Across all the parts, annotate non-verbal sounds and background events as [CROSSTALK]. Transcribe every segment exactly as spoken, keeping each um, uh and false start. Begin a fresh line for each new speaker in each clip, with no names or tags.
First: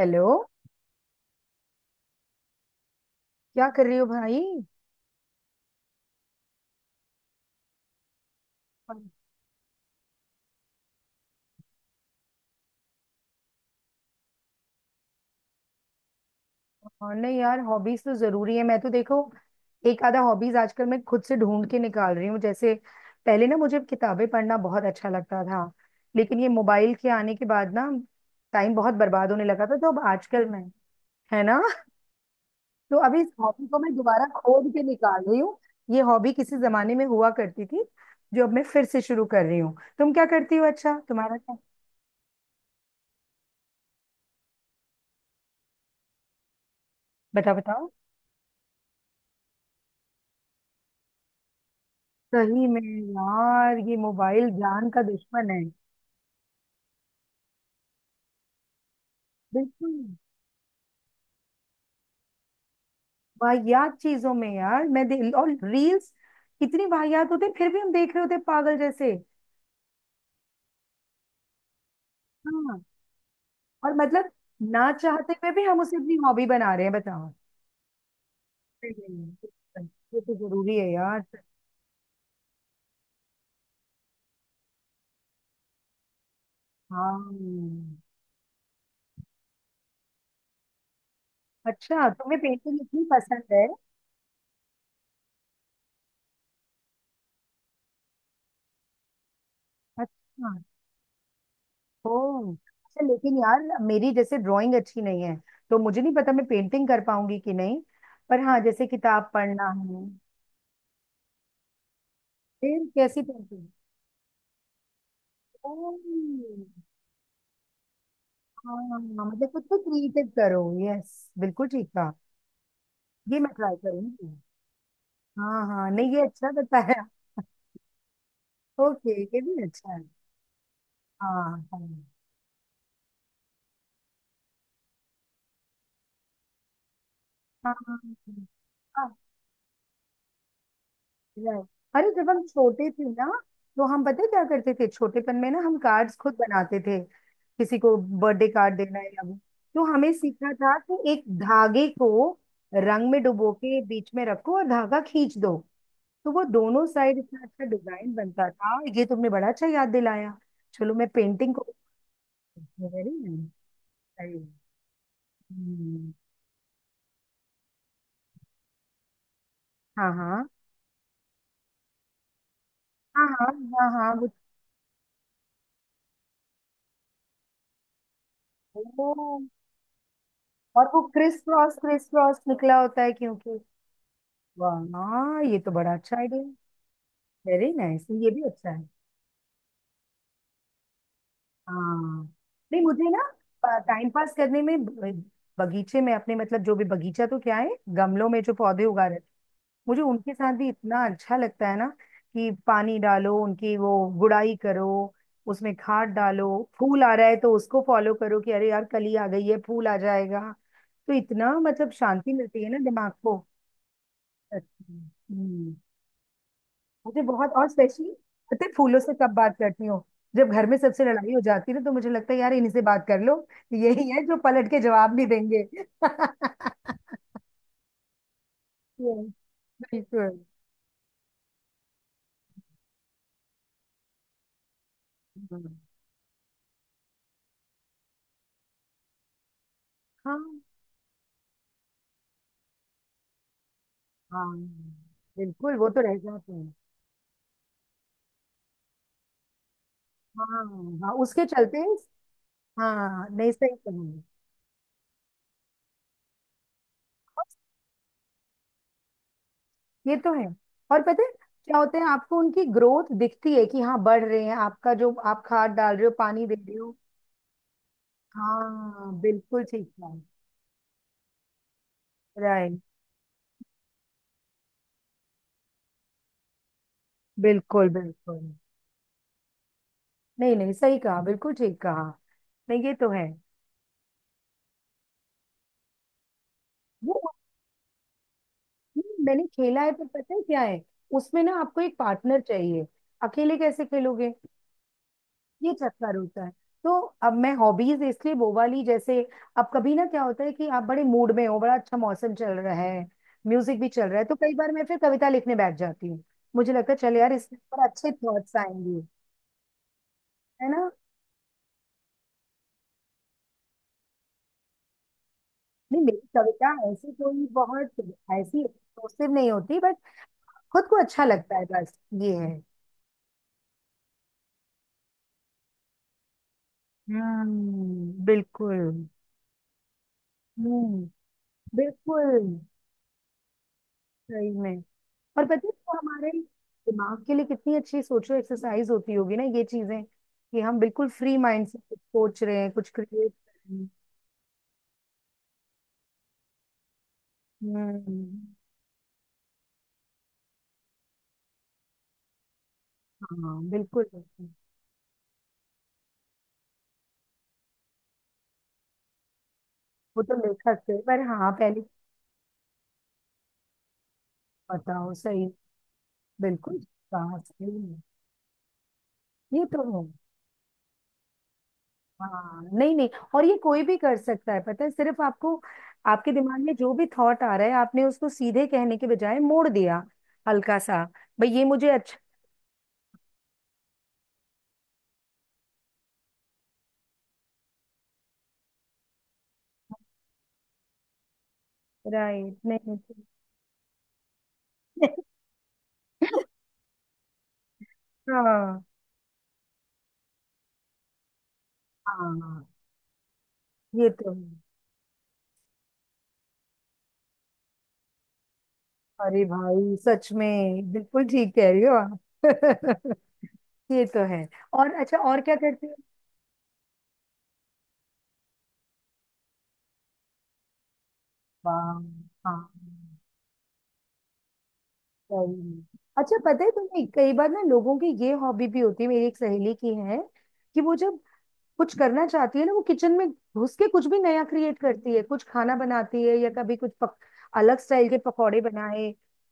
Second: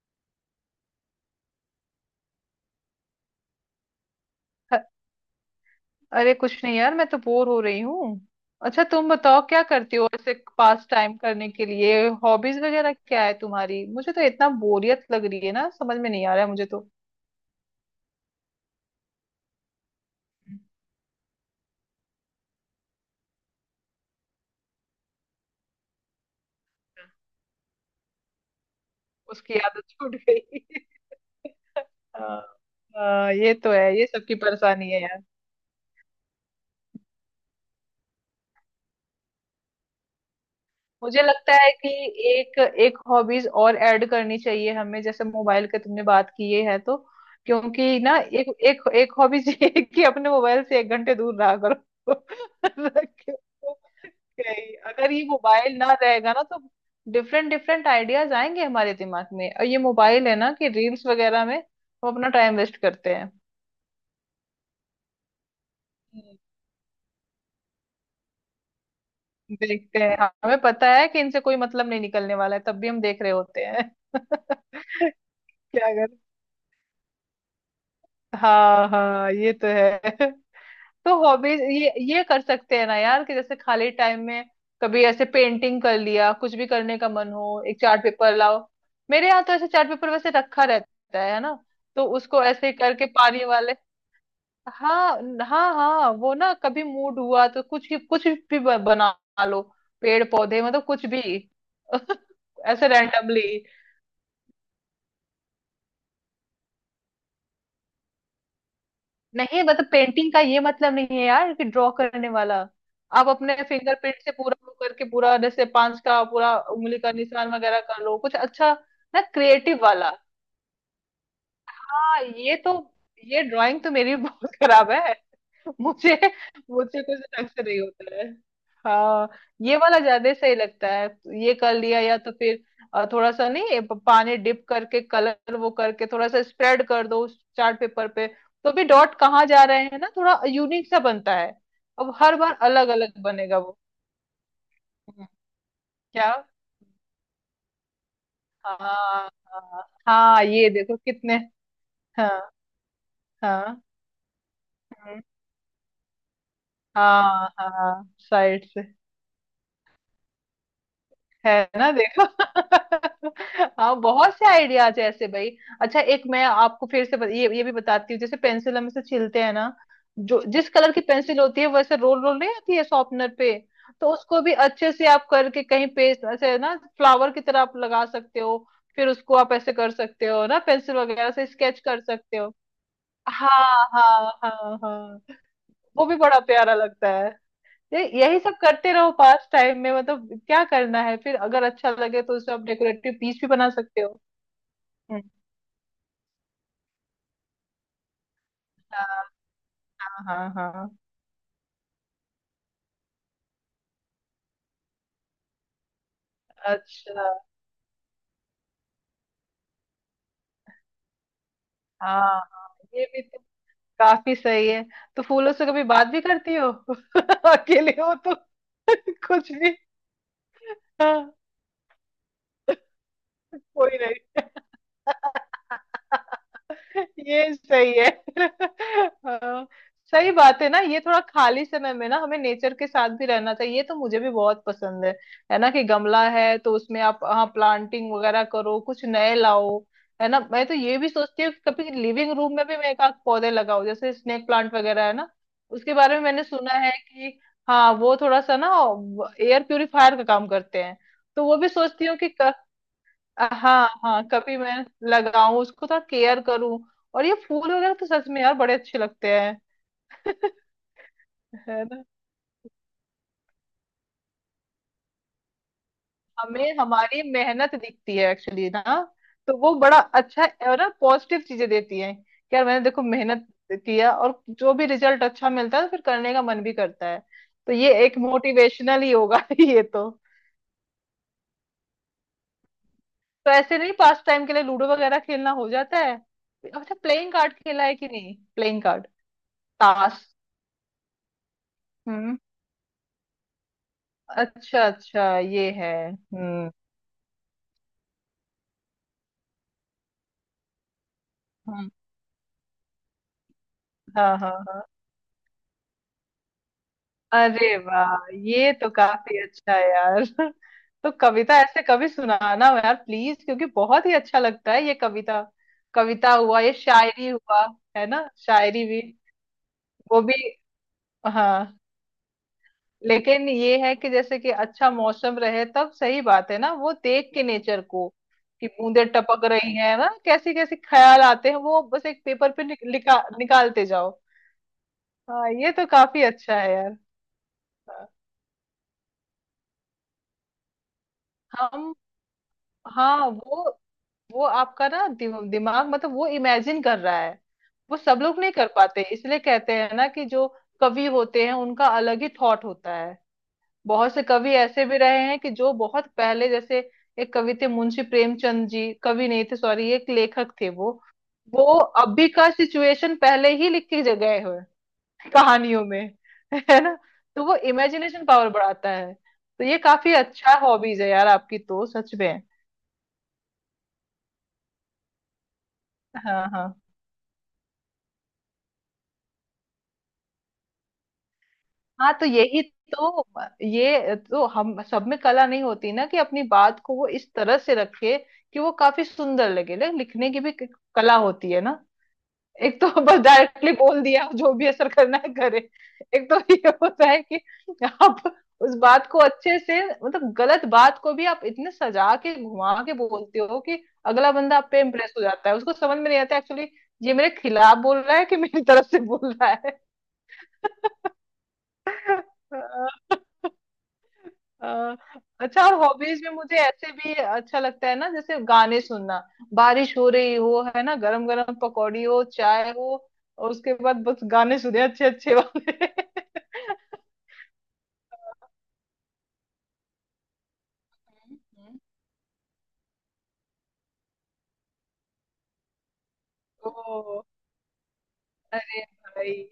Hello. क्या कर रही हो भाई।
अ- अरे कुछ नहीं यार, मैं तो बोर हो रही हूँ। अच्छा तुम बताओ, क्या करती हो ऐसे पास टाइम करने के लिए? हॉबीज वगैरह क्या है तुम्हारी? मुझे तो इतना बोरियत लग रही है ना, समझ में नहीं आ रहा है मुझे तो।
और नहीं यार, हॉबीज तो जरूरी है। मैं तो देखो, एक आधा हॉबीज आजकल मैं खुद से ढूंढ के निकाल रही हूँ। जैसे पहले ना, मुझे किताबें पढ़ना बहुत अच्छा लगता था, लेकिन ये मोबाइल के आने के बाद ना, टाइम बहुत बर्बाद होने
उसकी
लगा था।
आदत
तो अब
छूट
आजकल मैं,
गई [LAUGHS]
है ना।
हाँ
[LAUGHS] तो अभी इस
हाँ, ये
हॉबी
तो
को मैं
है, ये
दोबारा
सबकी
खोद के
परेशानी है।
निकाल रही हूँ। ये हॉबी किसी जमाने में हुआ करती थी, जो अब मैं फिर से शुरू कर रही हूँ। तुम क्या करती हो? अच्छा
मुझे
तुम्हारा
लगता
क्या?
है कि एक एक हॉबीज और ऐड करनी चाहिए हमें, जैसे मोबाइल के तुमने बात की ये है तो
बताओ बताओ।
क्योंकि ना एक एक एक हॉबीज [LAUGHS] ये है कि अपने मोबाइल से एक घंटे दूर रहा करो
सही में
[LAUGHS]
यार, ये मोबाइल
क्योंकि
जान का
अगर ये
दुश्मन है।
मोबाइल ना रहेगा ना तो डिफरेंट डिफरेंट आइडियाज आएंगे हमारे दिमाग में, और ये
बिल्कुल।
मोबाइल है ना कि रील्स वगैरह में हम अपना टाइम वेस्ट करते हैं।
वाहियात चीजों में यार मैं दे, और रील्स
हम्म।
कितनी वाहियात होते हैं, फिर भी हम देख रहे होते हैं, पागल जैसे।
देखते हैं, हमें पता है कि इनसे कोई मतलब नहीं निकलने वाला है, तब
हाँ,
भी हम देख रहे होते हैं
और
[LAUGHS]
मतलब ना
क्या,
चाहते हुए भी हम उसे अपनी हॉबी बना रहे हैं, बताओ।
हाँ हाँ
हम्म,
ये तो
ये
है
तो जरूरी है
[LAUGHS] तो
यार।
हॉबीज ये ये कर सकते हैं ना यार, कि जैसे खाली टाइम में कभी ऐसे पेंटिंग कर लिया, कुछ भी करने का मन हो, एक
हाँ।
चार्ट पेपर लाओ। मेरे यहाँ तो ऐसे चार्ट पेपर वैसे रखा रहता है है ना। तो
अच्छा तुम्हें
उसको ऐसे
पेंटिंग इतनी
करके
पसंद
पानी
है?
वाले। हाँ हाँ हाँ, वो ना कभी मूड हुआ तो कुछ भी- कुछ भी ब- बना लो, पेड़
अच्छा।
पौधे मतलब कुछ भी
ओह
[LAUGHS] ऐसे
अच्छा, लेकिन
रैंडमली।
यार मेरी जैसे ड्राइंग अच्छी नहीं है, तो मुझे नहीं पता मैं पेंटिंग कर पाऊंगी कि नहीं। पर हाँ, जैसे किताब
नहीं,
पढ़ना
मतलब
है।
पेंटिंग का ये मतलब नहीं है यार कि ड्रॉ करने वाला,
फिर कैसी
आप अपने
पेंटिंग?
फिंगरप्रिंट से पूरा वो करके पूरा जैसे
ओह।
पांच का पूरा उंगली का निशान वगैरह कर लो कुछ अच्छा
हाँ हाँ,
ना,
हाँ, मतलब खुद को
क्रिएटिव वाला।
क्रिएटिव करो। यस, बिल्कुल ठीक था।
हाँ ये तो,
ये
ये
मैं ट्राई
ड्राइंग तो मेरी भी
करूंगी।
बहुत [LAUGHS] खराब है
हाँ
[LAUGHS]
हाँ, नहीं
मुझे
ये अच्छा बताया।
मुझे कुछ ढंग से नहीं होता है।
ओके,
हाँ,
ये भी
ये
अच्छा
वाला
है।
ज्यादा सही लगता है। ये
हाँ।
कर
हाँ
लिया या तो फिर अ, थोड़ा सा, नहीं ये प- पानी डिप करके कलर वो करके थोड़ा सा स्प्रेड कर दो उस
हाँ
चार्ट
हाँ,
पेपर पे, तो भी
हाँ,
डॉट कहाँ जा रहे हैं ना, थोड़ा यूनिक सा बनता है।
Right. अरे
अब
जब
हर
हम
बार अलग
छोटे थे
अलग
ना,
बनेगा वो।
तो हम, पता है क्या करते थे
हम्म,
छोटेपन में ना, हम कार्ड्स
क्या,
खुद बनाते थे। किसी को बर्थडे कार्ड देना है या
हाँ
वो, तो
हाँ
हमें
हाँ
सीखा
ये
था
देखो
कि एक
कितने।
धागे को
हाँ
रंग में डुबो के
हाँ,
बीच में रखो और धागा
हम्म,
खींच दो। तो वो दोनों साइड इतना
हाँ
अच्छा
हाँ
डिजाइन बनता
साइड
था।
से।
ये तुमने बड़ा अच्छा याद दिलाया। चलो मैं पेंटिंग को,
है ना देखो
वेरी
[LAUGHS] हाँ बहुत
नाइस।
से आइडियाज है ऐसे भाई। अच्छा
हम्म,
एक मैं आपको फिर से बत, ये ये भी बताती हूँ, जैसे पेंसिल हम इसे छीलते हैं ना,
हाँ
जो
हाँ
जिस कलर की पेंसिल होती है वैसे रोल रोल नहीं आती है
हाँ
शॉर्पनर
हाँ।
पे,
हाँ हाँ
तो
वो,
उसको भी अच्छे से आप करके कहीं पेस्ट ऐसे ना फ्लावर की तरह आप लगा सकते हो। फिर
ओ,
उसको आप ऐसे कर सकते हो ना,
और
पेंसिल
वो
वगैरह
क्रिस
से
क्रॉस
स्केच कर
क्रिस
सकते
क्रॉस
हो।
निकला होता है क्योंकि,
हाँ हाँ हाँ हाँ,
वाह ये तो बड़ा
वो
अच्छा
भी बड़ा
आइडिया है।
प्यारा लगता।
वेरी
ये
नाइस, ये
यही
भी
सब
अच्छा है।
करते रहो पास टाइम में, मतलब क्या करना है, फिर अगर अच्छा
हाँ।
लगे तो उसे आप
नहीं मुझे
डेकोरेटिव
ना
पीस भी बना सकते
टाइम
हो।
पास करने में ब-
हम्म,
बगीचे में अपने, मतलब जो भी बगीचा तो क्या है, गमलों में जो पौधे उगा रहे हैं,
हाँ
मुझे उनके
हाँ
साथ भी
हाँ।
इतना अच्छा लगता है ना। कि पानी डालो, उनकी वो गुड़ाई करो, उसमें खाद डालो, फूल आ
अच्छा,
रहा है तो उसको फॉलो करो कि अरे यार कली आ गई है, फूल आ जाएगा। तो इतना मतलब
हाँ
शांति मिलती
हाँ
है ना
ये
दिमाग
भी
को,
तो काफी
सच
सही है।
में।
तो फूलों से
हम्म
कभी बात भी करती हो
मुझे बहुत,
[LAUGHS]
और
अकेले
स्पेशली
हो तो
पता है
[LAUGHS]
फूलों से कब
कुछ
बात
भी।
करती हूँ? जब घर में सबसे
हाँ,
लड़ाई हो जाती है ना, तो मुझे लगता है यार इन्हीं से बात कर लो।
कोई
यही है जो
नहीं
पलट के जवाब नहीं देंगे। [LAUGHS]
[LAUGHS] ये सही है [LAUGHS]
Yes,
हाँ, सही
बिल्कुल।
बात है ना। ये थोड़ा खाली समय में ना हमें नेचर के साथ भी रहना चाहिए, ये तो मुझे भी बहुत पसंद है। है ना
हम्म,
कि गमला है तो उसमें आप, हाँ प्लांटिंग वगैरह करो, कुछ नए लाओ। है
हाँ
ना, मैं तो ये भी सोचती हूँ कि कभी लिविंग रूम में भी मैं एक आध पौधे लगाऊं, जैसे स्नेक
हाँ,
प्लांट वगैरह, है ना।
बिल्कुल। वो
उसके
तो
बारे
रह
में मैंने
जाते हैं।
सुना है कि, हाँ वो थोड़ा सा ना एयर प्यूरिफायर का
हाँ,
काम करते हैं।
हाँ उसके
तो वो भी
चलते।
सोचती हूँ कि
हाँ, नहीं सही
हाँ
कहा।
हाँ कभी मैं लगाऊं उसको, थोड़ा केयर करूं। और ये फूल वगैरह तो सच में यार बड़े अच्छे लगते हैं
ये तो है।
[LAUGHS]
और पता है क्या
है
होता
ना,
है, आपको उनकी ग्रोथ दिखती है कि हाँ बढ़ रहे हैं, आपका जो आप खाद डाल रहे हो, पानी दे
हमें
रहे हो।
हमारी मेहनत दिखती है एक्चुअली ना।
हाँ
तो
बिल्कुल
वो
ठीक
बड़ा
है।
अच्छा है, और ना पॉजिटिव चीजें देती हैं कि यार
राइट।
मैंने देखो मेहनत किया, और जो भी रिजल्ट अच्छा मिलता है तो फिर करने का मन भी करता है। तो
बिल्कुल
ये एक
बिल्कुल।
मोटिवेशनल ही होगा [LAUGHS] ये तो।
नहीं नहीं सही कहा, बिल्कुल ठीक कहा। नहीं ये तो है।
तो ऐसे नहीं, पास टाइम के लिए लूडो वगैरह खेलना हो जाता है। अच्छा,
वो,
प्लेइंग कार्ड खेला है कि नहीं, प्लेइंग कार्ड,
मैंने खेला है, पर
ताश।
पता है क्या है, उसमें ना आपको एक
हम्म।
पार्टनर चाहिए। अकेले कैसे खेलोगे?
अच्छा अच्छा, ये
ये
है,
चक्कर होता है।
हम्म,
तो अब मैं हॉबीज इसलिए वो वाली जैसे, अब कभी ना क्या होता है कि आप बड़े मूड में हो, बड़ा
हम्म,
अच्छा मौसम चल रहा है, म्यूजिक भी चल रहा है, तो
हाँ हाँ
कई बार
हाँ।
मैं फिर कविता लिखने बैठ जाती हूँ। मुझे लगता है चल यार इसमें
अरे
पर अच्छे
वाह,
थॉट्स
ये तो
आएंगे।
काफी अच्छा है यार [LAUGHS]
है ना।
तो कविता ऐसे कभी सुनाना यार प्लीज, क्योंकि बहुत ही अच्छा लगता है ये कविता।
नहीं, मेरी
कविता हुआ,
कविता
ये
ऐसी
शायरी
कोई
हुआ,
बहुत
है ना,
ऐसी
शायरी भी,
एक्सप्लोसिव नहीं होती, बट
वो भी।
खुद को अच्छा लगता है
हाँ,
बस ये है।
लेकिन ये है कि जैसे कि अच्छा मौसम रहे तब सही बात है ना, वो देख के नेचर को,
हम्म
कि
बिल्कुल।
बूंदे टपक रही हैं ना, कैसे कैसे
हम्म
ख्याल आते हैं, वो बस एक
बिल्कुल।
पेपर पे निक- लिखा निकालते जाओ।
सही में। और
हाँ
पता है
ये तो
वो
काफी
हमारे
अच्छा है यार।
दिमाग के लिए कितनी अच्छी
हाँ।
सोचो एक्सरसाइज होती होगी ना ये चीजें, कि हम बिल्कुल फ्री माइंड से
हम,
कुछ सोच रहे हैं, कुछ
हाँ
क्रिएट कर
वो
रहे हैं।
वो आपका ना दिम- दिमाग मतलब वो इमेजिन कर रहा है। वो सब लोग नहीं
हम्म
कर पाते, इसलिए कहते हैं ना कि जो कवि होते हैं उनका अलग ही थॉट होता है।
हाँ बिल्कुल
बहुत से
बिल्कुल।
कवि ऐसे भी रहे हैं कि जो बहुत पहले, जैसे एक कवि थे मुंशी प्रेमचंद जी, कवि नहीं थे सॉरी, एक
वो तो
लेखक थे
लेखक
वो
थे, पर हाँ
वो
पहले,
अभी का सिचुएशन पहले ही लिख के गए हुए
बताओ सही।
कहानियों में, है
बिल्कुल।
ना।
हाँ
तो वो
सही में।
इमेजिनेशन पावर बढ़ाता है, तो
ये
ये
तो है।
काफी अच्छा हॉबीज है यार आपकी तो सच में।
हाँ नहीं नहीं। और ये कोई भी कर सकता है, पता है, सिर्फ आपको, आपके
हाँ
दिमाग में
हाँ
जो भी थॉट आ रहा है, आपने उसको सीधे कहने के बजाय मोड़ दिया हल्का सा। भाई ये मुझे
हाँ,
अच्छा,
तो यही तो, ये तो हम सब में कला नहीं होती ना कि अपनी बात को वो इस तरह से रखे कि वो काफी सुंदर लगे, ले- लिखने की भी क- कला होती है ना।
राइट।
एक तो
नहीं।
[LAUGHS] बस डायरेक्टली बोल दिया, जो भी असर करना
[LAUGHS]
है करे। एक तो [LAUGHS] ये होता है कि आप उस
हाँ
बात को अच्छे से, मतलब गलत बात को भी आप इतने सजा के
हाँ,
घुमा के बोलते हो कि
ये तो
अगला
है।
बंदा आप पे इम्प्रेस हो जाता है, उसको समझ में नहीं आता एक्चुअली ये मेरे खिलाफ बोल रहा है कि मेरी तरफ से बोल
अरे
रहा है
भाई सच में बिल्कुल ठीक कह रही हो
[LAUGHS]
आप। [LAUGHS] ये तो है।
अ,
और अच्छा और क्या
अच्छा और
करते हो?
हॉबीज में मुझे ऐसे भी अच्छा लगता है ना, जैसे गाने सुनना, बारिश हो रही हो, है ना, गरम गरम
वाह,
पकौड़ी हो,
हाँ,
चाय हो, और उसके बाद बस गाने सुने अच्छे अच्छे
सही में।
वाले।
अच्छा पता है तुम्हें, कई बार ना लोगों की ये हॉबी भी होती है, मेरी एक सहेली की है, कि वो जब
हम्म,
कुछ करना चाहती है ना, वो किचन में घुस के कुछ भी नया क्रिएट करती है, कुछ खाना बनाती है या कभी कुछ पक,
ओ
अलग स्टाइल के पकौड़े बनाए।
भाई,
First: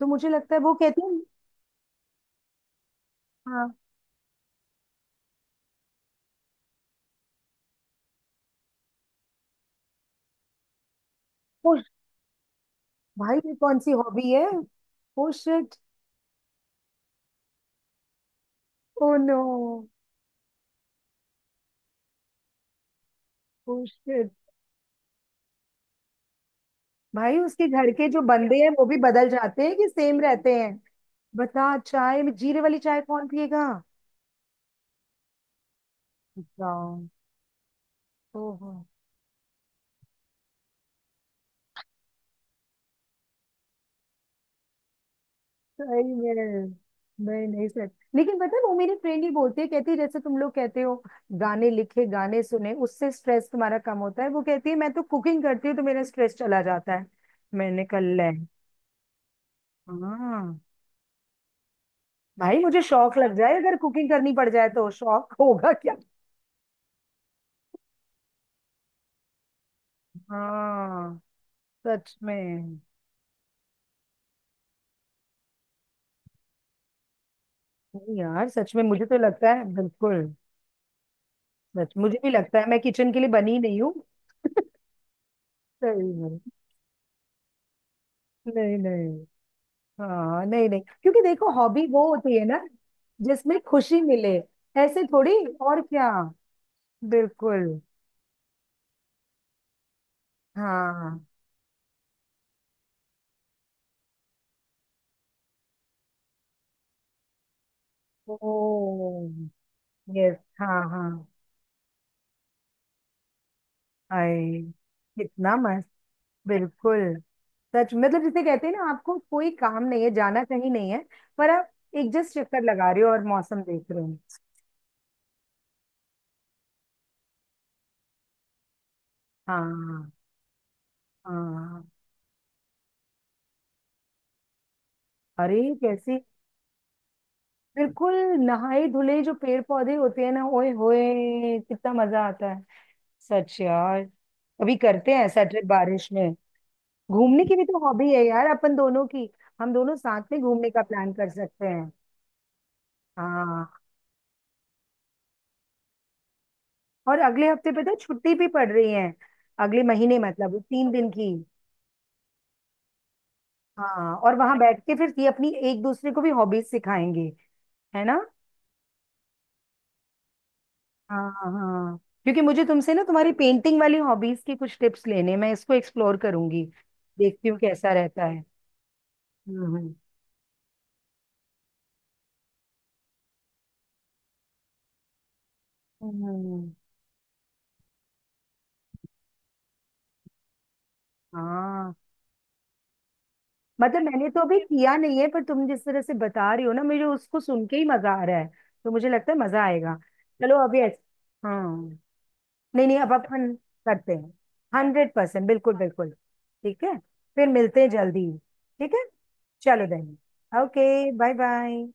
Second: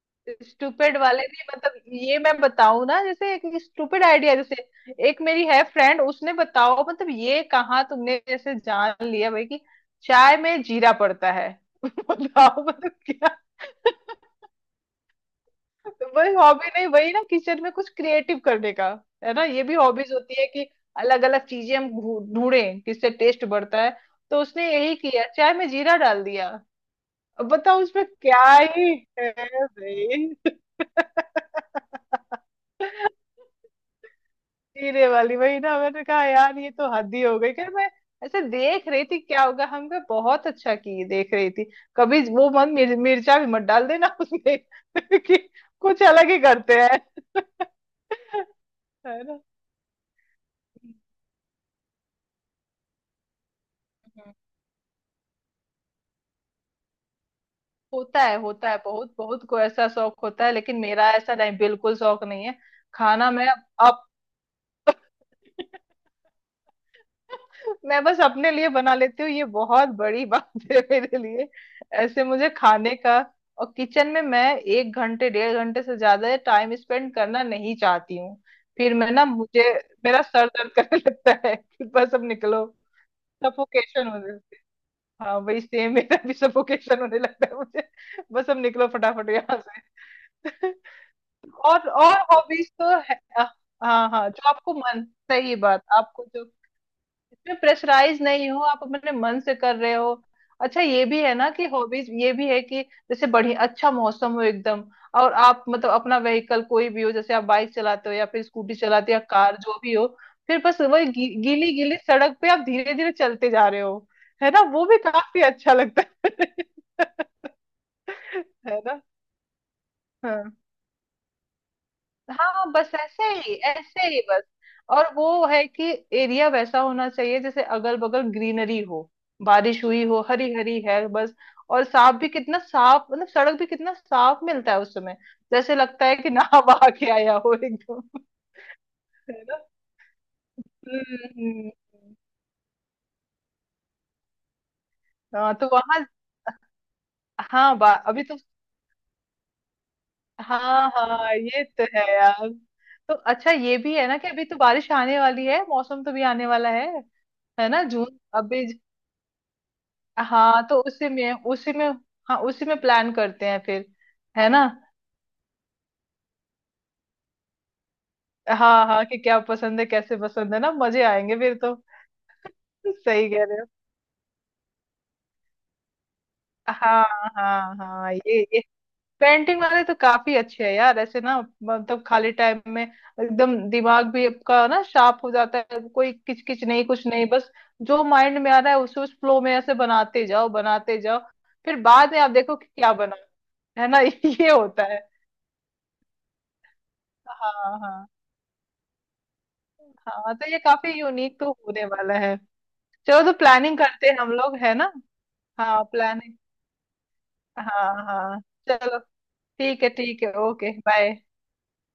तो मुझे लगता है वो
स्टूपिड
कहती है,
वाले नहीं, मतलब ये मैं बताऊं ना, जैसे एक
हाँ।
स्टूपिड आइडिया, जैसे एक मेरी है फ्रेंड, उसने बताओ मतलब ये कहाँ तुमने जैसे जान लिया भाई कि चाय में जीरा पड़ता है
ओ
[LAUGHS] बताओ मतलब क्या।
भाई, ये कौन सी हॉबी है? Oh shit.
तो वही हॉबी, नहीं वही ना, किचन में कुछ क्रिएटिव करने का,
ओ
है
नो।
ना, ये भी हॉबीज होती है कि अलग अलग चीजें हम ढू- ढूंढें किससे टेस्ट
ओ
बढ़ता है।
शिट।
तो उसने यही किया, चाय में जीरा डाल दिया।
भाई
अब
उसके
बताओ,
घर
उसमें
के जो
क्या
बंदे हैं वो
ही
भी बदल
है
जाते हैं कि सेम
भाई।
रहते हैं? बता, चाय में जीरे वाली चाय कौन पिएगा?
जीरे वाली, वही ना, मैंने कहा यार ये
बताओ।
तो हद ही हो गई, फिर मैं ऐसे
ओहो।
देख रही थी क्या होगा, हम कहा बहुत अच्छा की देख रही थी। कभी वो मन मिर, मिर्चा भी मत डाल देना उसमें [LAUGHS] कि कुछ
सही
अलग
में।
ही करते हैं
नहीं नहीं
[LAUGHS]
सर। लेकिन पता है वो मेरी
है
फ्रेंड ही
ना,
बोलती है, कहती है जैसे तुम लोग कहते हो गाने लिखे, गाने सुने, उससे स्ट्रेस तुम्हारा कम होता है,
हम्म।
वो कहती है मैं तो कुकिंग करती हूँ तो मेरा स्ट्रेस चला जाता है। मैंने कहा
होता
ले।
है होता है, बहुत बहुत को ऐसा शौक होता है,
हाँ,
लेकिन मेरा ऐसा नहीं, बिल्कुल शौक नहीं है
भाई मुझे शौक
खाना।
लग
मैं,
जाए, अगर
अब
कुकिंग करनी पड़ जाए तो शौक होगा क्या।
[LAUGHS] मैं बस अपने लिए बना लेती हूँ ये बहुत बड़ी बात है
हाँ
मेरे लिए।
सच
ऐसे मुझे
में।
खाने का, और किचन में मैं एक घंटे डेढ़ घंटे से ज्यादा टाइम स्पेंड करना नहीं
नहीं
चाहती हूँ।
यार सच में,
फिर
मुझे
मैं
तो
ना,
लगता है
मुझे मेरा
बिल्कुल,
सर दर्द करने लगता है कि
सच,
बस
मुझे
अब
भी लगता
निकलो,
है मैं किचन के लिए बनी नहीं हूँ।
सफोकेशन होने लगती है। हाँ वही सेम,
सही
मेरा
में।
भी सफोकेशन होने लगता है मुझे, बस अब
नहीं
निकलो
नहीं।
फटाफट यहाँ
हाँ नहीं
से
नहीं, क्योंकि देखो
[LAUGHS]
हॉबी
और
वो
और
होती है ना
हॉबीज तो है। हाँ
जिसमें खुशी
हाँ हाँ,
मिले,
जो आपको
ऐसे
मन,
थोड़ी।
सही
और
बात,
क्या,
आपको जो, इसमें
बिल्कुल।
प्रेशराइज नहीं हो, आप अपने मन से कर रहे हो। अच्छा ये
हाँ।
भी है ना कि हॉबीज ये भी है कि जैसे बढ़िया अच्छा मौसम हो एकदम, और आप मतलब अपना व्हीकल कोई भी हो, जैसे आप बाइक चलाते हो या
ओ,
फिर स्कूटी चलाते हो या कार जो भी हो,
यस
फिर
हाँ
बस वही
हाँ।
गी, गीली गीली सड़क पे आप धीरे धीरे चलते जा रहे हो,
आए,
है ना वो भी काफी
कितना
अच्छा
मस्त,
लगता
बिल्कुल।
है [LAUGHS]
सच, मतलब जिसे कहते हैं
है
ना
ना,
आपको कोई काम नहीं है, जाना
हाँ।
कहीं नहीं है, पर आप एक जस्ट चक्कर
हाँ
लगा
बस
रहे हो और
ऐसे ही
मौसम देख रहे
ऐसे
हो।
ही बस, और वो है कि एरिया वैसा होना चाहिए, जैसे अगल बगल ग्रीनरी हो, बारिश हुई
हाँ
हो, हरी हरी है बस, और
हाँ।
साफ भी, कितना साफ मतलब, सड़क भी कितना साफ मिलता है उस समय,
अरे
जैसे लगता है
कैसी,
कि [LAUGHS] नहा बहा के आया हो
बिल्कुल।
एकदम।
नहाए धुले जो
है ना,
पेड़ पौधे होते हैं ना, ओए
हम्म
होए
हम्म,
कितना
हम्म।
मजा आता है। सच यार, कभी करते हैं ऐसा
हाँ
ट्रिप
तो वहां,
बारिश में, घूमने की भी
हाँ
तो
बा
हॉबी
अभी
है
तो,
यार अपन दोनों की। हम दोनों साथ में घूमने का
हाँ
प्लान कर
हाँ ये
सकते
तो
हैं।
है यार। तो अच्छा
हाँ,
ये भी है ना कि अभी तो बारिश आने वाली है, मौसम तो भी आने वाला है
और अगले
है
हफ्ते
ना,
पे तो
जून
छुट्टी भी
अभी,
पड़ रही है, अगले महीने, मतलब
हाँ तो
तीन दिन
उसी में
की।
उसी में, हाँ उसी में प्लान करते हैं फिर,
हाँ, और
है
वहां
ना।
बैठ के फिर ये अपनी एक दूसरे को भी हॉबीज सिखाएंगे, है ना।
हाँ हाँ, कि क्या पसंद है कैसे पसंद है ना, मजे
हाँ
आएंगे फिर तो।
हाँ। क्योंकि मुझे तुमसे ना
सही
तुम्हारी
कह रहे हो,
पेंटिंग वाली हॉबीज की कुछ टिप्स लेने हैं। मैं इसको एक्सप्लोर करूंगी,
हाँ
देखती हूँ
हाँ
कैसा
हाँ,
रहता
ये
है।
ये पेंटिंग
हम्म
वाले
हम्म
तो काफी अच्छे हैं यार ऐसे ना। मतलब खाली टाइम में एकदम दिमाग भी आपका ना शार्प हो जाता है, कोई किचकिच
हम्म,
नहीं, कुछ नहीं, बस जो माइंड में आ रहा है उसे उस फ्लो में ऐसे बनाते जाओ बनाते जाओ, फिर
हाँ,
बाद में आप देखो कि क्या बना, है ना [LAUGHS]
मतलब मैंने तो
ये
अभी
होता
किया
है।
नहीं है, पर तुम जिस तरह से बता रही हो ना, मुझे उसको सुन के
हाँ
ही
हाँ
मजा आ रहा है। तो मुझे लगता है मजा आएगा।
हाँ, तो
चलो
ये
अभी
काफी
ऐस-
यूनिक तो
हाँ
होने वाला है।
नहीं नहीं, अब
चलो तो
अपन
प्लानिंग करते
करते
हैं हम
हैं।
लोग, है ना।
हंड्रेड परसेंट, बिल्कुल
हाँ
बिल्कुल।
प्लानिंग,
ठीक है, फिर मिलते हैं
हाँ
जल्दी।
हाँ
ठीक
चलो,
है।
ठीक
चलो
है
देन,
ठीक है, okay
okay,
bye.
Bye bye.